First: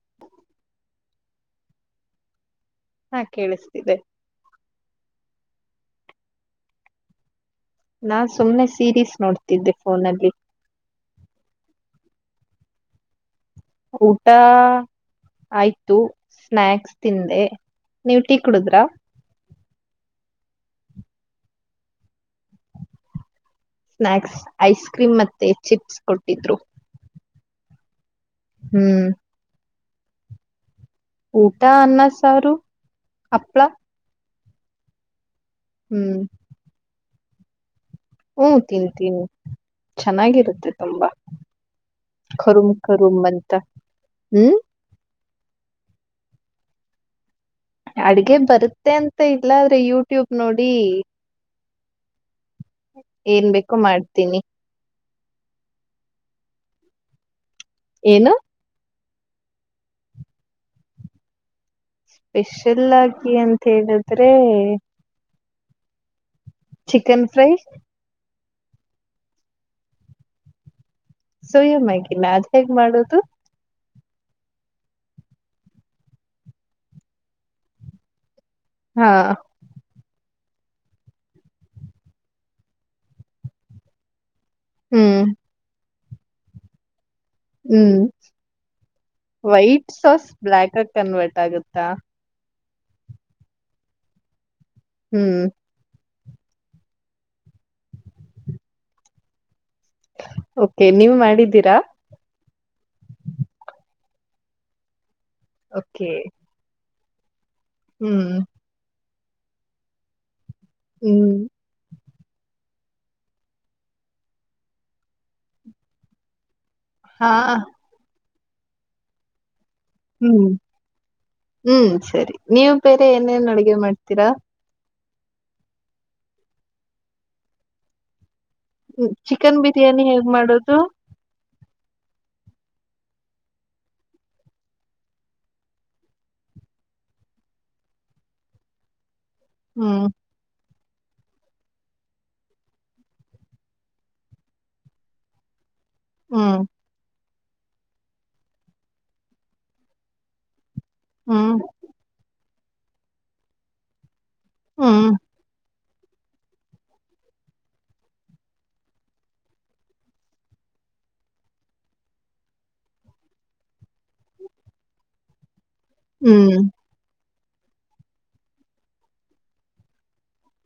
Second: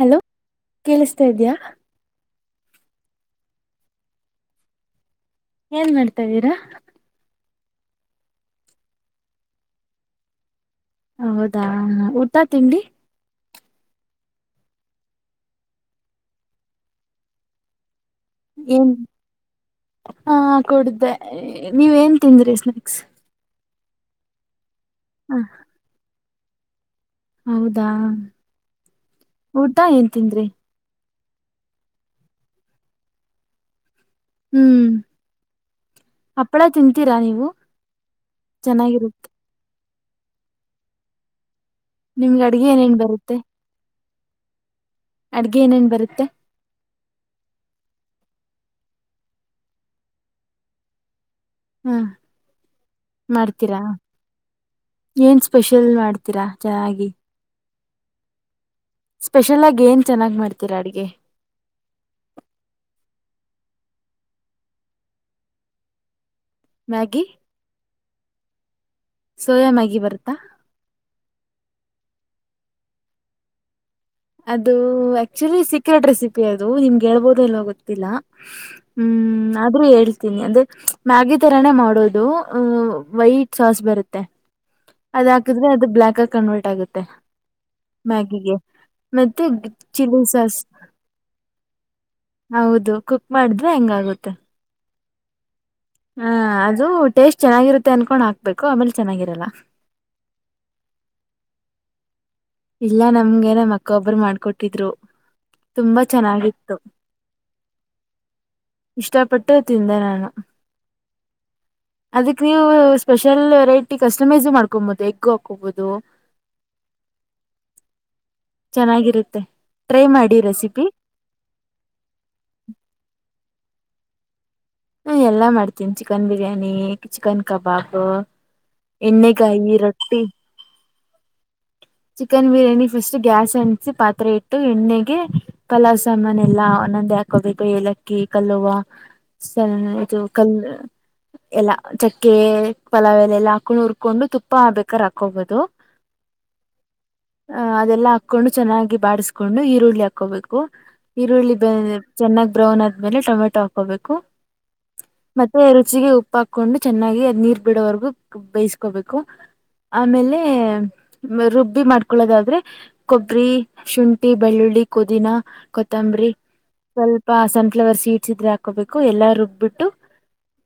Hello ಕೇಳಿಸ್ತಾ ಇದ್ಯಾ. ಹಾ ಕೇಳಿಸ್ತಿದೆ. ಏನ್ ಮಾಡ್ತಾ್ದೀರಾ. ನಾ ಸುಮ್ನೆ ಸೀರೀಸ್ ನೋಡ್ತಿದ್ದೆ ಫೋನಲ್ಲಿ. ಹೌದಾ ಊಟ ತಿಂಡಿ. ಊಟ ಆಯ್ತು ಸ್ನ್ಯಾಕ್ಸ್ ತಿಂದೆ ನೀವ್ ಟೀ ಕುಡುದ್ರಾ ಏನ್ ಹ. ಕುಡ್ದೆ ನೀವ್ ಏನ್ ತಿಂದ್ರಿ ಸ್ನಾಯಕ್ಸ್. ಸ್ನ್ಯಾಕ್ಸ್ ಐಸ್ ಕ್ರೀಮ್ ಮತ್ತೆ ಚಿಪ್ಸ್ ಕೊಟ್ಟಿದ್ರು. ಹೌದಾ. ಹ್ಮ್. ಊಟಾ ಏನ್ ತನ್್ರಿ. ಊಟಾ ಅನ್ನ ಸಾರು ಅಪ್ಪಳ. ಹ್ಮ್ ಹಪ್ಪಳ ತಿಂತೀರಾ ನೀವು. ಹ್ಮ ತಿನ್ಿ ತಿೀನ್ಿ ಚೆನ್ನಾಗಿರುತ್ತೆ ಚೆನ್ನಾಗಿರುತ್ತೆ ತುಂಬಾ. ನಿಮ್ಗೆ ಅಡ್ಗೆ ಕರುಮ ಏನೇನ್ ಕಮ ಬಂತ ಹ್ಮ್. ಅಡಿಗೆ ಏನೇನ್ ಬರುತ್ತೆ. ಅಡಿಗೆ ಬರುತ್ತೆ ಅಂತ ಇಲ್ಲ ಆದ್ರೆ ಯೂಟ್ಯೂಬ್ ನೋಡಿ. ಹ್ಮ. ಏನ್ ಬೇಕೋ ಮಾಡ್ತೀರಾ ಮಾಡ್ತೀನಿ ಏನ್ ಸ್ಪೆಷಲ್ ಮಾಡ್ತೀರಾ. ಜಾಗಿ. ಏನು. ಸ್ಪೆಷಲ್ ಆಗಿ ಏನ್ ಚೆನ್ನಾಗಿ್ ಮಾಡ್ತೀರಾ ಅಡುಗೆ. ಸ್ಪೆಷಲ್ ಆಗಿ ಅಂತ ಹೇಳಿದ್ರೆ. Maggi chicken fry. Soya Maggi ಬರುತ್ತೆ. ಸೋಯ ಮ್ಯಾಗಿನಾ ಅದು ಹೇಗೆ ಮಾಡೋದು. ಅದು ಆಕ್ಟ್ನಲ್ಲಿ ಸೀಕ್ರೆಟ್ ರೆಸಿಪಿ ಅದು ನಿಮಗೆ ಹೇಳ್ಬೋದು ಇಲ್ಲೋ ಗೊತ್ತಿಲ್ಲ ಹಾ ಹ್ಮ್ ಆದ್ರೂ ಹೇಳಿ. ಿ ಅಂದ್ರೆ ಮ್ಯಾಗಿ ತರಾನೇ ಮಾಡೋದು ಅಹ ವೈಟ್ ಸಾಸ್ ಬರುತ್ತೆ. ಅದ ಹ್ಮ್ ಹಾಕಿದ್ರೆ ಅದು ಬ್ಲಾಕ್ ಆಗ ಕನ್ವರ್ಟ್ ಆಗುತ್ತೆ ಹ್ಮ್ ಮ್ಯಾಗಿಗೆ. ಮತ್ತೆ ವೈಟ್ ಸಾಸ್ ಬ್ಲಾಕ್ ಆಗಿ ಕನ್ವರ್ಟ್ ಆಗುತ್ತಾ. ಹೌದು ಕುಕ್ ಮಾಡಿದ್ರೆ ಹೆಂಗಾಗುತ್ತೆ. ಹ್ಮ್. ಹ ಅದು ಟೇಸ್ಟ್ ಚೆನ್ನಾಗಿರುತ್ತೆ ಅನ್ಕೊಂಡ್ ಹಾಕ್ಬೇಕು ಆಮೇಲ್ ಚೆನ್ನಾಗಿರಲ್ಲ ಓಕೆ ನೀವು ಮಾಡಿದಿರಾ ಇಲ್ಲ ನಮ್ಗೆನೆಮ್ಮ ಅಕ್ಕ ಒಬ್ಬರು ಮಾಡ್ಕೊಟ್ಟಿದ್ರು ತುಂಬಾ ಓಕೆ ಚೆನ್ನಾಗಿತ್ತು ಹ್ಮ್ ಇಷ್ಟಪಟ್ಟು ತಿಂದೆ ನಾನು ಹ್ಮ್ ಅದಕ್ ನೀವು. ಸ್ಪೆಷಲ್ ವೆರೈಟಿ ಕಸ್ಟಮೈಸ್ ಮಾಡ್ಕೊಬಹುದು ಎಗ್ ಹಾಕಬಹುದು. ಹಾ. ಚೆನ್ನಾಗಿರುತ್ತೆ. ಟ್ರೈ ಮಾಡಿ ಹ್ಮ್ ರೆಸಿಪಿ ಹ್ಮ್ ಸರಿ ನೀವು ಬೇರೆ ಏನೇನ್ ಅಡಿಗೆ ಮಾಡ್ತೀರಾ. ನಾ ಎಲ್ಲಾ ಮಾಡ್ತೀನಿ ಚಿಕನ್ ಬಿರಿಯಾನಿ ಚಿಕನ್ ಕಬಾಬು. ಎ್ಣ ಚಿಕನ್ ಕಾಯಿ ಬಿರಿಯಾನಿ ರೊಟ್ಟಿ. ಹೇಗ್ ಮಾಡೋದು ಚಿಕನ್ ಬಿರಿಯಾನಿ ಫಸ್ಟ್ ಗ್ಯಾಸ್ ಅಂಸಿ ಪಾತ್ರೆ ಇಟ್ಟು ಎಣ್ಣೆಗೆ ಪಲಾವ್ ಸಾಮಾನ್ ಎಲ್ಲಾ ಅವ. ಂದೆ ಹಾಕೋಬೇಕು ಏಲಕ್ಕಿ ಕಲ್ಲುವ ಸ ಹ್ಮ್ ಇದು ಕಲ್ಲ. ಎಲ್ಲಾ ಚಕ್ಕೆ ಪಲಾವ್ ಎಲ್ಲ ಎಲ್ಲಾ ಹಾಕೊಂಡು ಹುರ್ಕೊಂಡು ತುಪ್ಪ ಬೇಕಾರ ಹಾಕೊಬಹುದು. ಹ್ಮ್ ಹ ಅದೆಲ್ಲಾ ಹಾಕ್ಕೊಂಡು ಚೆನ್ನಾಗಿ ಬಾಿಸ್ಕೊಂಡು ಈರುಳ್ಳಿ ಹಾಕೋಬೇಕು ಈರುಳ್ಳಿ ಹ್ಮ್ ಬೆ ಚೆನ್ನಾಗ್ ಬ್ರೌನ್ ಆದ್ಮೇಲೆ ಟೊಮೆಟೊ ಹಾಕೋಬೇಕು ಹ್ಮ್ ಮತ್ತೆ ರುಚಿಗೆ ಉಪ್ಪು ಹಾಕೊಂಡು ಚೆನ್ನಾಗಿ ಅದ್ ನೀರು ಬಿಡೋವರ್ಗೂ ಬೇಯಿಸಕೋಬೇಕು ಆಮೇಲೆ ರುಬ್ ಬಿ ಮಾಡ್ಕೊಳ್ಳೋದಾದ್ರೆ ಕೊಬ್ಬರಿ ಶುಂಠಿ ಬೆಳ್ಳುಳ್ಳಿ ಕುದಿನ ಕೊತ್ತಂಬರಿ ಹ್ಮ್ ಸ್ವಲ್ಪ ಸನ್ಫ್ಲವರ್ ಸೀಡ್ಸ್ ಇದ್ರೆ ಹಾಕೋಬೇಕು ಎಲ್ಲಾ ರುಬ್ಬಿಟ್ಟು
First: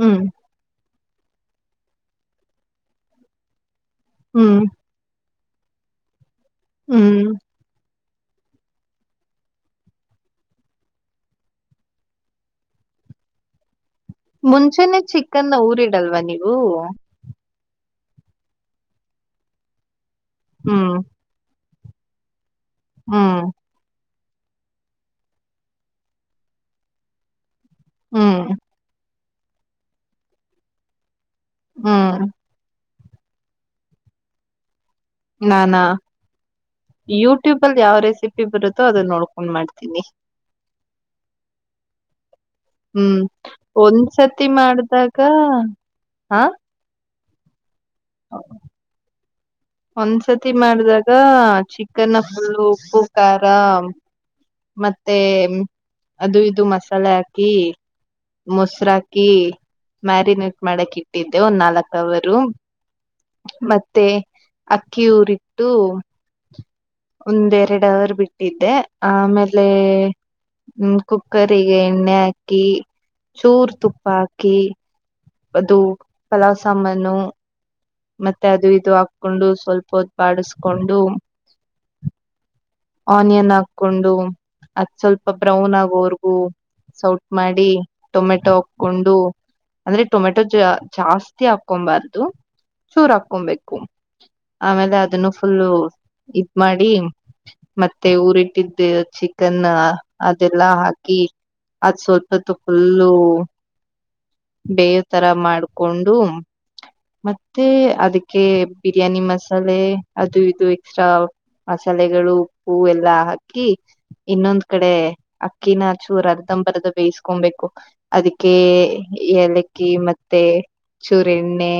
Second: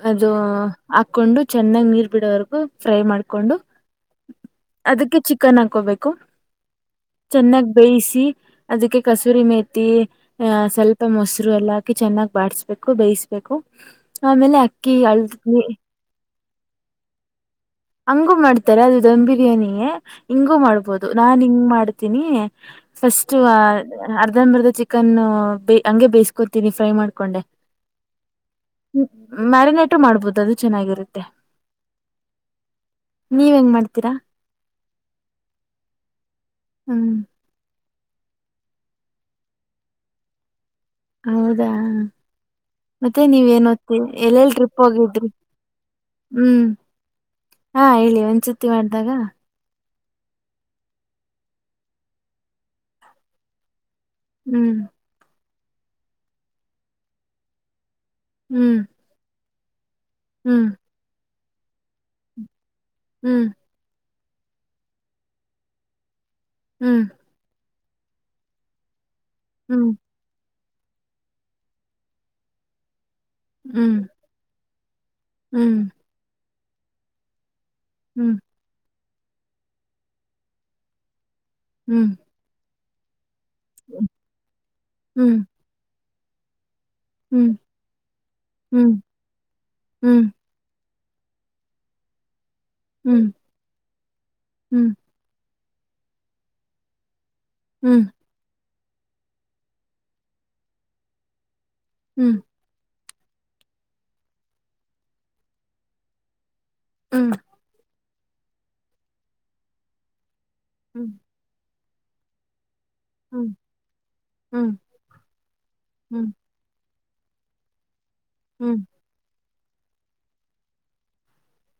ಹ್ಮ್ ಅದು ಹಾಕೊಂಡು ಚೆನ್ನಾಗ್ ನೀರ್ ಬಿಡೋವರೆಗು ಫ್ರೈ ಮಾಡ್ಕೊಂಡು ಹ್ಮ್ ಅದಕ್ಕೆ ಚಿಕನ್ ಹಾಕೋಬೇಕು ಹ್ಮ್ ಚೆನ್ನಾಗ್ ಬೇಯಿಸಿ ಅದಕ್ಕೆ ಕಸೂರಿ ಮೇತಿ ಸ್ವಲ್ಪ ಮೊಸರು ಎಲ್ಲ ಹಾಕಿ ಚೆನ್ನಾಗಿ್ ಬಬೇಕು ಬೇಕು ಮುಂಚೆಾನನೆ ಚಿಕನ್ ಊರಿಡಲ್ವಾ ನೀವು ಹಂಗು ಮಾಡ್ತಾರೆ ಅದು ಧಮ್ ಬಿರಿಯಾನಿ ಹಿಂಗೂ ಹ್ಮ್ ಮಾಡ್ಬೋದು ನಾ ಹಿಂಗ ಮಾಡ್ತೀನಿ ಫಸ್ಟು ಹ್ಮ್ ಅರ್ಧನ್ ಮರ್ದ ಚಿಕನ್ ಹಂಗಗೆ ಬೇಯಿಸಕೊತೀನಿ ಫ್ರೈ ಮಾಡ್ಕೊಂಡೆ ಹ್ಮ್ ಮ್ಯಾರಿನೇಟು ಮಾಡ್ಬೋದು ಅದು ಚೆನ್ನಾಗಿರುತ್ತೆ ಹ್ಮ್ ನೀವ ಹೆಂಗ ಮಾಡ್ತೀರಾ ನಾನಾ ಹ್ಮ್ ಯೂಟ್ಯೂಬ ಅಲ್ಲಿ ಯಾವ ರ ಸಿಪ್ಪಿ ಬರುತ್ತೋ ಅದನ್ನ ನೋಡ್ಕೊಂಡ್ ಮಾಡ್ತೀನಿ ಹೌದಾ ಹ್ಮ್ ಮತ್ತೆ ನೀವ್ ನ ಹೊತ್ತಿ ಒಂದ್ಸತಿ ಎಲ್ಲೆಲ್ ಟ್ರಿಪ್ ಮಾಡ್ದಾಗ ಹೋಗಿದ್ರಿ ಹ ಹ್ಮ್ ಹಾ ಹೇಳಿ ಒಂಸತಿ ಮಾಡ್ದಾಗ ಒಂದ್ಸತಿ ಮಾಡಿದಾಗ ಚಿಕನ್ ಪುಲ್ಲು ಉಪ್ಪು ಖಾರ ಹ್ಮ್ ಮತ್ತೆ ಅದು ಇದು ಮಸಾಲೆ ಹಾಕಿ ಹ್ಮ್ ಮೊಸರಾಕಿ ಮ್ಯಾರಿನೇಟ್ ಹ್ಮ್ ಮಾಡಕ್ ಇಟ್ಟಿದ್ದೆ ಒಂದ್ ನಾಲ್ಕ್ ಅವರು ಹ್ಮ್ ಮತ್ತೆ ಅಕ್ಕಿಯ ಊರಿಟ್ಟು ಹ್ಮ್ ಒಂದ್ೆರಡು ಅವರ್ ಬಿಟ್ಟಿದ್ದೆ ಆ ಆಮೇಲೆ ಹ್ಮ್ ಹ್ಮ ಕುಕ್ಕರ್ರಿಗೆ ಎಣ್ಣೆ ಹಾಕಿ ಚೂರ್ ಹ್ಮ್ ತುಪ್ಪ ಹಾಕಿ ಅದು ಹ್ಮ್ ಪಲಾವ್ ಸಾಮಾನು ಹ್ಮ್ ಮತ್ತೆ ಅದು ಇದು ಕೊಂಡು ಸ್ವಲ್ಪ ಹೊ ಬಾಡಿಸಕೊಂಡು ಹ್ಮ್ ಆನಿಯನ್ ಹಾಕೊಂಡು ಅತ್ ಸ್ವಲ್ಪ ಹ್ಮ್ ಬ್ರೌನ್ ಆಗೋರ್ಗೂ ಸೌಟ್ ಹ್ಮ್ ಮಾಡಿ ಟೊಮೆಟೊ ಹಾಕೊಂಡು ಅಂದ್ರೆ ಹ್ಮ್ ಹ್ಮ್ ಟೊಮೆಟೊ ಜ ಜಾಸ್ತಿ ಹಾಕೊಬಾರ್ದು ಚೂರ್ ಹ್ಮ್ ಹ್ಮ್ ಹಾಕೊಬೇಕು ಹ್ಮ್ ಆಮೇಲೆ ಅದನ್ನು ಫುಲ್ಲು ಇದ್ ಮಾಡಿ ಹ್ಮ್ ಮತ್ತೆ ಊರಿಟ್ಟಿದ್ದ ಚಿಕನ್ ಅದೆಲ್ಲಾ ಹಾಕಿ ಅದು ಹ್ಮ್ ಸ್ವಲ್ಪತ್ತು ಫುಲ್ ಬೇವ ತರ ಮಾಡ್ಕೊಂಡು ಹ್ಮ್ ಮತ್ತೆ ಅದಕ್ಕೆ ಬಿರಿಯಾನಿ ಮಸಾಲೆ ಅದು ಇದು ಎಕ್ಸ್ಟ್ರಾ ಹ್ಮ್ ಮಸಾಲೆಗಳು ಹೂವೆಲ್ಲಾ ಹ್ಮ್ ಹಾಕಿ ಇನ್ನೊಂದ್ ಹ್ಮ್ ಕಡೆ ಅಕ್ಕಿನಚೂರ್ ಹ್ಮ್ ಅರ್ಧಂಬರ್ದ ಬೇಯಿಸಕೊಬೇಕು ಅದಕ್ಕೆ ಹ್ಮ್ ಎ ಅಕ್ಕಿ ಮತ್ತೆ ಚೂರು ಎಣ್ಣೆ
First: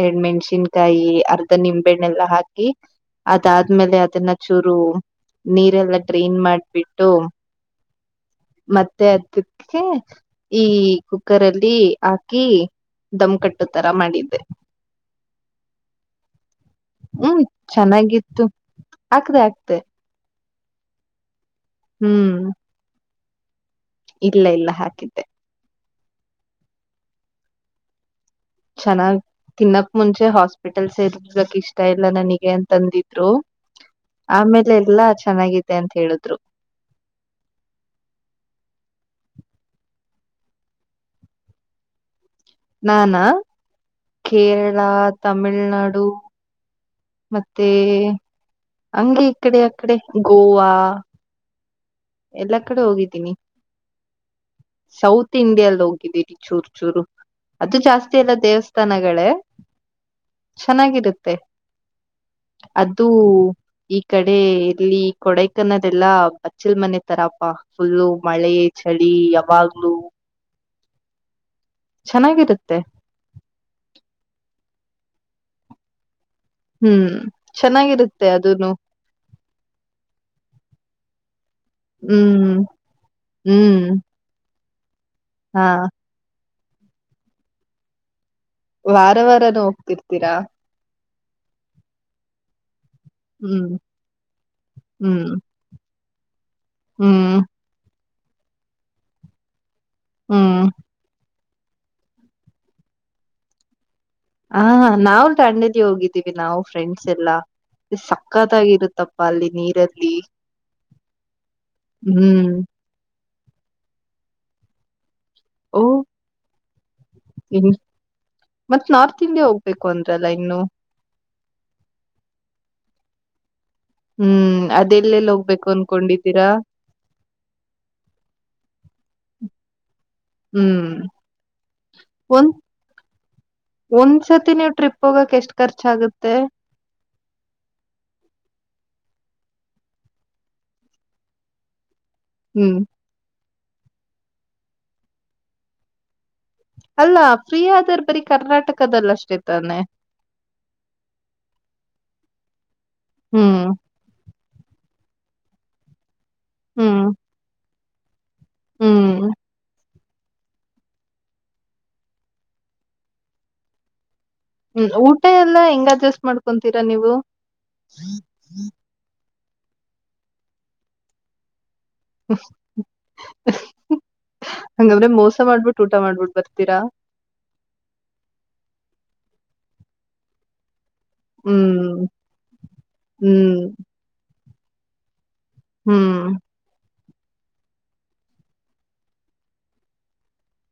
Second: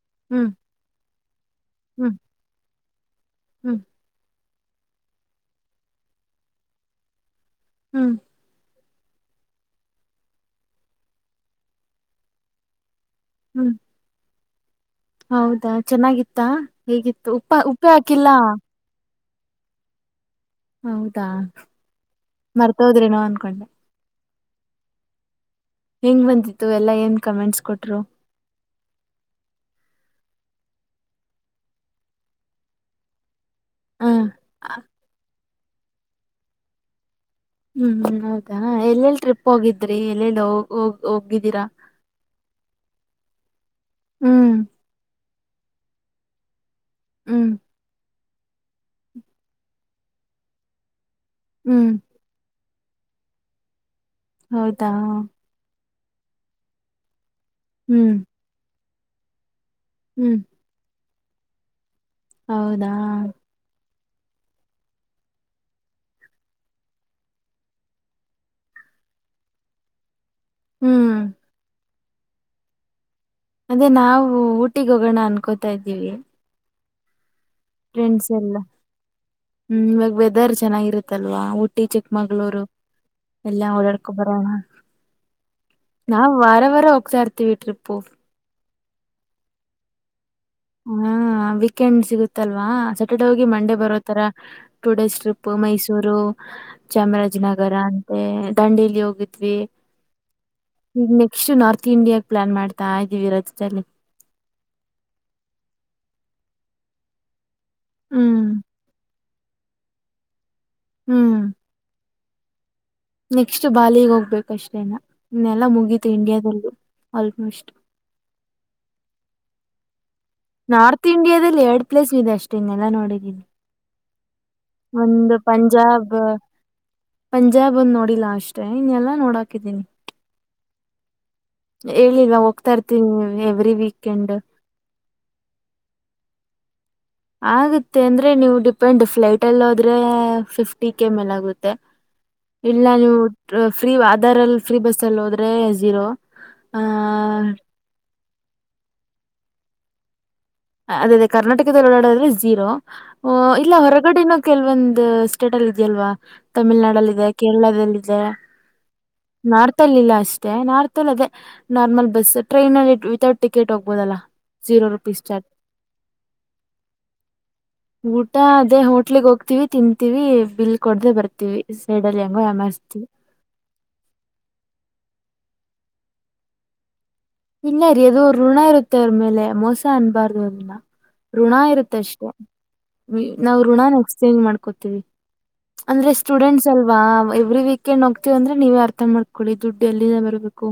ಎರಡ್ ಹ್ಮ್ ಮೆಣ್ಸಿನ್ಕಾಯಿ ಅರ್ಧ ಹ್ಮ್ ನಿಂಬೆಣ್ಣೆಲ್ಲಾ ಹಾಕಿ ಹ್ಮ್ ಅದಾದ್ಮೇಲೆ ಅದನ್ನ ಚೂರು ನೀರೆಲ್ಲ ಡ್ರೈನ್ ಮಾಡ್ಬಿಟ್ಟು ಹ್ಮ್ ಮತ್ತೆ ಅದಕ್ಕೆ ಈ ಕುಕ್ಕರ್ ಅಲ್ಲಿ ಹಾಕಿ ದಮ್ ಕಟ್ಟು ಹ್ಮ್ ತರ ಮಾಡಿದ್ದೆ ಹೌದಾ ಚೆನ್ನಾಗಿತ್ತಾ ಹೇಗಿತ್ತು ಉಪ್ಪ ಉಪ್ಪೆ ಹಾಕಿಲ್ಲ ಆಗ್ದೆ ಆಗ್ದೆ ಹೌದಾ ಹ್ಮ್ ಮರ್ತೋದ್ರೇನೋ ಅನ್ಕೊಂಡೆ ಇಲ್ಲ ಇಲ್ಲ ಹಾಕಿದ್ದೆ ಹೆಂಗ್ ಬಂದತ್ತು ಎಲ್ಲ ಏನ್ ಕಮೆಂಟ್ಸ್ ಕೊಟ್ರು ಚೆನ್ನಾಗ್ ತಿನ್ನಕ್ ಮುಂಚೆ ಹಾಸ್ಪಿಟಲ್ಸ್ ಸೇರಕ್ಕೆ ಇಷ್ಟ ಇಲ್ಲ ನನಗೆ ಅಂತಂದಿದ್ರು ಹ ಆ, ಆಮೇಲೆ ಎಲ್ಲಾ ಚೆನ್ನಾಗಿದೆ ಅಂತ ಹೇಳಿದ್ರು. ಹ್ಮ್ ಹೌದಾ ಎಲ್ಲೆಲ್ ಟ್ರಿಪ್ ಹೋಗಿದ್ರಿ ಎಲ್ಲೆಲ್ಲಿೋಗ ಹೋಗಿದ್ದೀರಾ [inaudible] ನಾನಾ ಹ್ಮ್ ಕೇರಳ ತಮಿಳ್ನಾಡು ಹ್ಮ್ ಮತ್ತೆ ಹಂಗೆ ಈ ಕಡೆ ಅಕಡೆ ಗೋವಾ ಹ್ಮ್ ಎಲ್ಲಾ ಕಡೆ ಹೋಗಿದ್ದೀನಿ ಹೌದಾ ಸೌತ್ ಇಂಡಿಯಲ್ ಹೋಗಿದ್ದೀನ ಚೂರು ಚೂರು ಅದು ಹ್ಮ್ ಜಾಸ್ತಿ ಅಲ್ಲ ದೇವಸ್ಥಾನಗಳೇ ಹ್ಮ್ ಚೆನ್ನಾಗಿರುತ್ತೆ ಹೌದಾ ಅದು ಈ ಕಡೆ ಇಲ್ಲಿ ಕೊಡೈಕನ್ನದೆ ಎಲ್ಲಾ ಬಚ್ಚಲ್ ಮನೆ ತರಪಾ ಫುಲ್ಲು ಮಳೆ ಚಳಿ ಯಾವಾಗ್ಲೂ ಹ್ಮ್ ಚೆನ್ನಾಗಿರುತ್ತೆ ಅದೇ ನಾವು ಊಟಿಗ ಹೋಗೋಣ ಅನ್ಕೋತಾ ಇದ್ದೀವಿ. ಹ್ಮ್ ಚೆನ್ನಾಗಿರುತ್ತೆ ್ರೆಂಡ್ಸ್ ಎಲ್ಲ ಅದನು ಹ್ಮ್ ಇವಾಗ ವೆದರ್ ಚೆನ್ನಾಗಿರುತ್ತಲ್ವಾ ಟ್ಟಿ ಹ್ಮ್ ಚಿಕ್ಮಗಳೂರು ಎಲ್ಲಾ ಹ್ಮ್ ಓಡಾಡ್ಕೊ ಬರೋಣ ಹಾ ನಾವು ವಾರ ವಾರ ಹೋಗ್ತಾ ಇಡ್ರ್ತೀವಿ ಟ್ರಿಪ್ಪು. ವಾರ ವಾರಾನ ಹೋಗ್ತಿರ್ತೀರಾ ಹಾ ವೀಕೆಂಡ್ ಸಿಗುತ್ತಲ್ವಾ ಸ್ಯಾಟರ್ಡೇ ಹೋಗಿ ಹ್ಮ್ ಮಂಡೇ ಬರೋತರ ಟೂ ಡೇಸ್ ಹ್ಮ್ ಟ್ರಿಪ್ ಮೈಸೂರು ೂರು ಹ್ಮ್ ಚಾಮರಾಜನಗರ ಅಂತ ದಂಡಿಲಿ ಹೋಗಿದ್ವಿ. ಹ್ಮ್ ಇಷ್ಟು ನಾರ್ತ್ ಇಂಡಿಯಾಗ ಪ್ಲಾನ್ ಮಾಡ್ತಾ ಇದೀವಿ ರಜದಲ್ಲಿ ಹಾ ನಾವು ದಾಂಡೇಲಿ ಹೋಗಿದ್ದೀವಿ ನಾವು ಫ್ರೆಂಡ್ಸ್ ಎಲ್ಲಾ ಹ್ಮ್ ಸಕ್ಕತ್ತಾಗಿರುತ್ತಪ್ಪ ಪ ಅಲ್ಲಿ ನೀರಲ್ಲಿ ಹ್ಮ್ ಹ್ಮ್ ನೆಕ್ಸ್ಟ್ ಬಾಲಿಗೆ ಹೋಗ್ಬೇಕ ಅಷ್ಟೇನ ಇನ್ನೆಲ್ಲಾ ಓ ಮುಗತು ಇಂಡಿಯಾದಲ್ಲು ಆಲ್ಮೋಸ್ಟ್ ಮತ್ ನಾರ್ತ್ ಇಂಡಿಯಾ ಹೋಗ್ಬೇಕು ಅಂದ್ರಲ್ಲ ಇನ್ನು ನಾರ್ತ್ ಇಂಡಿಯಾದಲ್ಲಿ ಎರಡ್ ಪ್ಲೇಸ್ ಇದೆ ಅಷ್ಟೇ ಇನ್ನಲ್ಲಾ ನೋಡಿದ್ದೀನಿ ಹ್ಮ್ ಅದೆಲ್ಲೆಲ್ ಒಂದು ಹೋಗ್ಬೇಕು ಪಂಜಾಬ್ ಅನ್ಕೊಂಡಿದ್ದೀರಾ? ಪಂಜಾಬ್ ಅಂದ ನೋಡಿಲ್ಲಾ ಅಷ್ಟೆ ಇನ್ನೆಲ್ಲಾ ನೋಡಾಕಿದ್ದೀನಿ. ಹ್ಮ್ ಹೇಳಿಲ್ವಾ ಒ ಹೋಗ್ತಾ ಇರ್ತೀನಿ ಎವ್ರಿ ವೀಕೆಂಡ್ ಒಂದ್ಸತಿ ನೀವು ಟ್ರಿಪ್ ಹೋಗಕ ಎಷ್ಟ ಖರ್ಚಾಗುತ್ತೆ ಆಗುತ್ತೆ ಅಂದ್ರೆ ನೀವು ಡಿಪೆಂಡ್ ಫ್ಲೈಟ್ ಅಲ್ಲಿ ಹೋದ್ರೆ ಫಿಫ್ಟಿ ಕೆ ಮೇಲ್ ಆಗುತ್ತೆ ಹ್ಮ್ ಇಲ್ಲ ನೀವು ಫ್ರೀ ಆಧಾರ್ ಅಲ್ಲಿ ಫ್ರೀ ಬಸ್ ಅಲ್ಲಿ ಹೋದ್ರೆ ಝೀರೋ ಆ ಅಲ್ಲ ಫ್ರೀ ಆದರ್ ಬರಿೀ ಕರ್ನಾಟಕದಲ್ಲ ಅಷ್ಟೇ ತಾನೆ ಅದೇ ಅದೇ ಕರ್ನಾಟಕದಲ್ಲಿ ಓಡಾಡದ್ರೆ ಜಝೀರೋ ಹ್ಮ್ ಇಲ್ಲ ಹೊರಗಡಿನ ಕೆಲ್ವೊಂದು ಸ್ಟೇಟ್ ಅಲ್ಲಿ ಇದೆಯಲ್ವಾ ಹ್ಮ್ ತಮಿಳ್ನಾಡಲ್ಲ ಇದೆ ಕೇರಳದಲ್ಲಿದೆ. ಹ್ಮ್ ನಾರ್ತ್ ಲ್ಲಿ ಇಲ್ಲ ಅಷ್ಟೇ ನಾರ್ತ ಅಲ್ ಅದೇ ನಾರ್ಮಲ್ ಬಸ್ ಟ್ರೈನ್ ಅಲ್ಲಿ ವಿತೌಟ್ ಟಿಕೆಟ್ ಹೋಗ್ಬೋದಲ್ಲಾ ಜೀರೋ ಹ್ಮ್ ರುಪೀಸ್ ಊಟ ಚಾರ್ಟ ಎಲ್ಲ ಹೆಂಗ್ ಅಡ್ಜಸ್ಟ್ ಮಾಡ್ಕೊತೀರಾ ನೀವು ತವಿ ತಿಂತೀವಿ ಬಿಲ್ ಕೊಡ್ದ ಬರ್ತಿೀವಿ ಹಂಗ ಅವರ ಮೋಸ್ಟ್ ಸ ಮಾಡ್ಬಿಟ್ಟು ಊಟ ಮಾಡ್ಬಿಟ್ಟು ಬರ್ತೀರಾ ಪನ್ನರಿ ಎದೋ ಋಣ ಇರುತ್ತೆ ಅವ್ರ ಮೇಲೆ ಮೋಸ ಅನ್ಬಾರ್ದು ಅದನ್ನ ಋಣ ಇರುತ್ತೆ ಹ್ಮ್ ಅಷ್ಟೇ ಹ್ಮ್ ನಾವವು ಋಣಾನ ಎಕ್ಸ್ಚೇಂಜ್ ಮಾಡ್ಕೋತೀವಿ ಅಂದ್ರೆ ಹ್ಮ್ ಸ್ಟೂಡೆಂಟ್ಸ್ ಅಲ್ವಾ ವಾ ಎವ್ರಿ ವೀಕೆಂಡ್ ಹೋಗ್ತೀವ ಅಂದ್ರೆ ನೀವೇ ಅರ್ಥ ಮಾಡ್ಕೊಳ್ಳಿ ದುಡ್ಡು ಎಲ್ಲಿಂದ ಬರ್ಬೇಕು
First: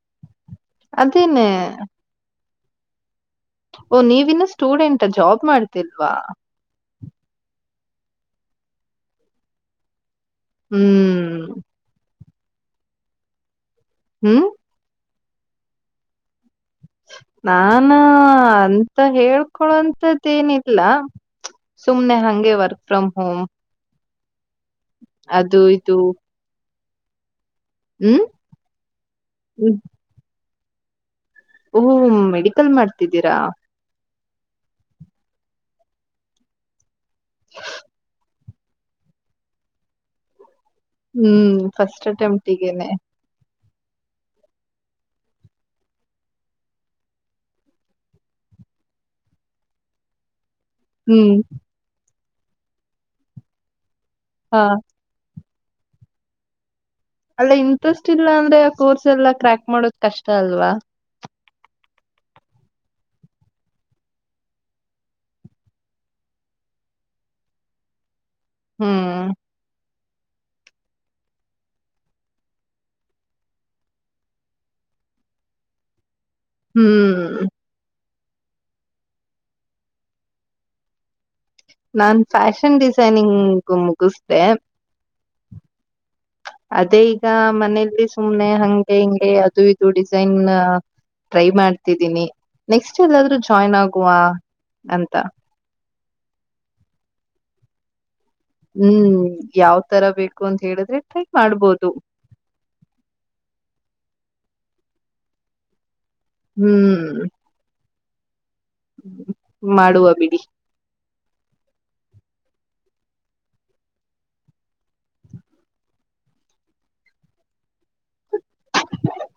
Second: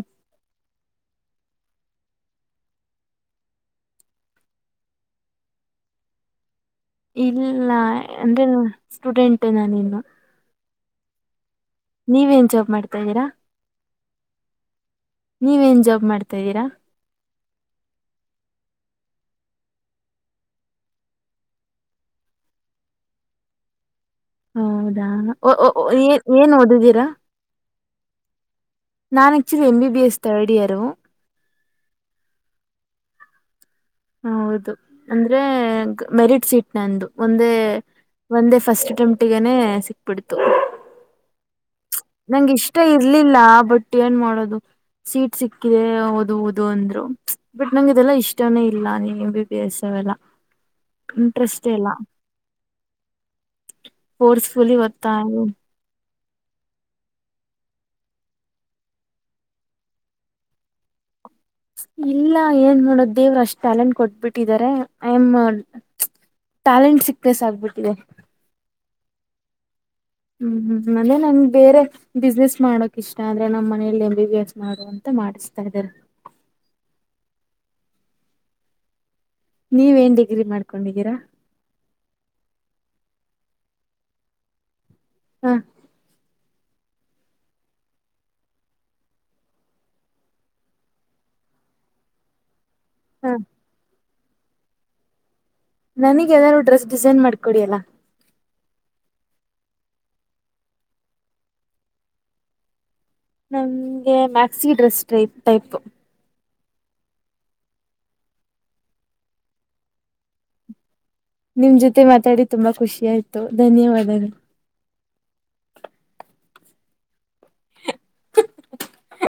ಅದನ್ನೇ ಓ ನೀವಿನ್ನೂ ಸ್ಟೂಡೆಂಟ ಜಾಬ್ ಮಾಡ್ತಿಲ್ವಾ ಇಲ್ಲ ಅಂದೆ ಸ್ಟೂಡೆಂಟ್ ನಾನ ಇನ್ನು ಹ್ಮ್ ನೀವೇನ್ ಜಾಬ್ ಮಾಡ್ತಾದೀರಾ ಹ್ಮ್ ನೀವ ಏನ್ ಜಾಬ್ ಮಾಡ್ತಾ ಇದಿದ್ದೀರಾ ನಾನ ಅಂತ ಹೇಳ್ಕೊಳೋಂತದ್ದೇನಿಲ್ಲ ಸುಮ್ನೆ ಹಂಗೆ ವರ್ಕ್ ಫ್ರ್ ಹೋಮ್ ಹೌದಾ ಅದು ಇದು ಏನ್ ಏನ್ ಓಡಿದೀರಾ ಹ್ಮ್ ನಾನು ಆಕ್ಚಲಿ ಹ್ಮ್ ಎಂಬಿಬಿಎಸ್ ತರ್ಡ್ ಇಯರ್ ಓ ಮೆಡಿಕಲ್ ಮಾಡ್ತಿದ್ದೀರಾ ಹೌದು ಅಂದ್ರೆ ಮೆರಿಟ್ ಶೀಟ್ ನಂದು ಒಂದೇ ಒಂದೇ ಫಸ್ಟ್ ಅಟೆಂಪ್ಟಗಾನೇ ಸಿಕ್ಬಿಡ್ತು ಹ್ಮ್ ಫಸ್ಟ್ ನಂಗ ಇಷ್ಟ ಅಟೆಂಪ್ಟಿಗೆನೆ ಇರ್ಲಿಲ್ಲ ಬಟ್ ಏನ್ ಮಾಡೋದು ಸೀಟ್ ಸಿಕ್ಕಿದೆ ಓದ ಓದು ಅಂದ್ರು ಬಟ್ ನಂಗ ಇದೆಲ್ಲಾ ಇಷ್ಟಾನೇ ಇಲ್ಲ ಬಿ ಬಿ ಎಸ್ ಅವೆಲ್ಲ ಹ್ಮ್ ಇಂಟ್ರೆಸ್ಟ್ ಎಲ್ಲ ಹಾ ಫೋರ್ಸ್ಫುಲಿ ಬತಾ ಅಲ್ಲ ಇಂಟ್ರೆಸ್ಟ್ ಇಲ್ಲ ಅಂದ್ರೆ ಕೋರ್ಸ್ ಎಲ್ಲಾ ಕ್ರ್ಯಾಕ್ ಮಾಡೋದ್ ಕಷ್ಟ ಅಲ್ವಾ ಇಲ್ಲ ಏನ್ ಮಾಡೋದು ದೇವ್ರು ಅಷ್ಟ್ ಟ್ಯಾಲೆಂಟ್ ಕೊಟ್ಬಿಟ್ಟಿದ್ದಾರೆ ಐ ಎಮ್ ಟ್ಯಾಲೆಂಟ್ ಸಿಕ್ತೆ ಸ ಆಗ್ಬಿಟ್ಟಿದೆ ಹ್ಮ್ ಹ್ಮ್ ಹ್ಮ್ ಅಂದೆ ನನ್ ಬೇರೆ ಬಿಸ್ನೆಸ್ ಮಾಡೋಕ್ ಇಷ್ಟ ಅಂದ್ರೆ ನಮ್ ಮನೆಯಲ್ಲಿ ಎ ಬಿ ಬಿ ಎಸ್ ಮಾಡು ಅಂತ ಮಾಡಿಸ್ತಾ ಇದಾರೆ ಹ್ಮ್ ನೀವೇನ್ ಡಿಗ್ರಿ ಮಾಡ್ಕೊಂಡಿದ್ದೀರಾ ನಾನ್ ಫ್ಯಾಷನ್ ಡಿಸೈನಿಂಗ್ ಮುಗಿಸ್ದೆ ಹಾ [inaudible] ಅದೇ ಈಗ ಮನೇೆಯಲ್ಲಿ ಸುಮ್ನೆ ಹಂಗೆ ಹಿಂಗೆ ಅದು ಇದು ಡಿಸೈನ್ ಟ್ರೈ ಮಾಡ್ತಿದ್ದೀನಿ ನೆಕ್ಸ್ಟ್ ಹ ಎಲ್ಲಾದ್ರೂ ಜಾಯಿ್ನ್ ಆಗುವ ಅಂತ ನನಗ್ ಯಾವನಾದ ಡ್ರೆಸ್ ಡಿಸೈನ್ ಮಾಡ್ಕೊಡಿಲ್ಲ ಹ್ಮ್ ಯಾವ್ ತರ ಬೇಕು ಅಂತ ಹೇಳಿದ್ರೆ ಟ್ರೈ ಮಾಡ್ಬೋದು ನನ್ಗೆ ಮ್ಯಾಕ್ಸಿ ಡ್ರೆಸ್ ಟೈಪ್ ಟೈಪ್ ಹ್ಮ್ ಮಾಡುವ ಬಿಡಿ ನಿಮ್ ಜೊತೆ ಮಾತಾಡಿ ತುಂಬಾ ಖುಷಿ ಆಾಯ್ತು ಧನ್ಯವಾದಗಳು [unintelligible]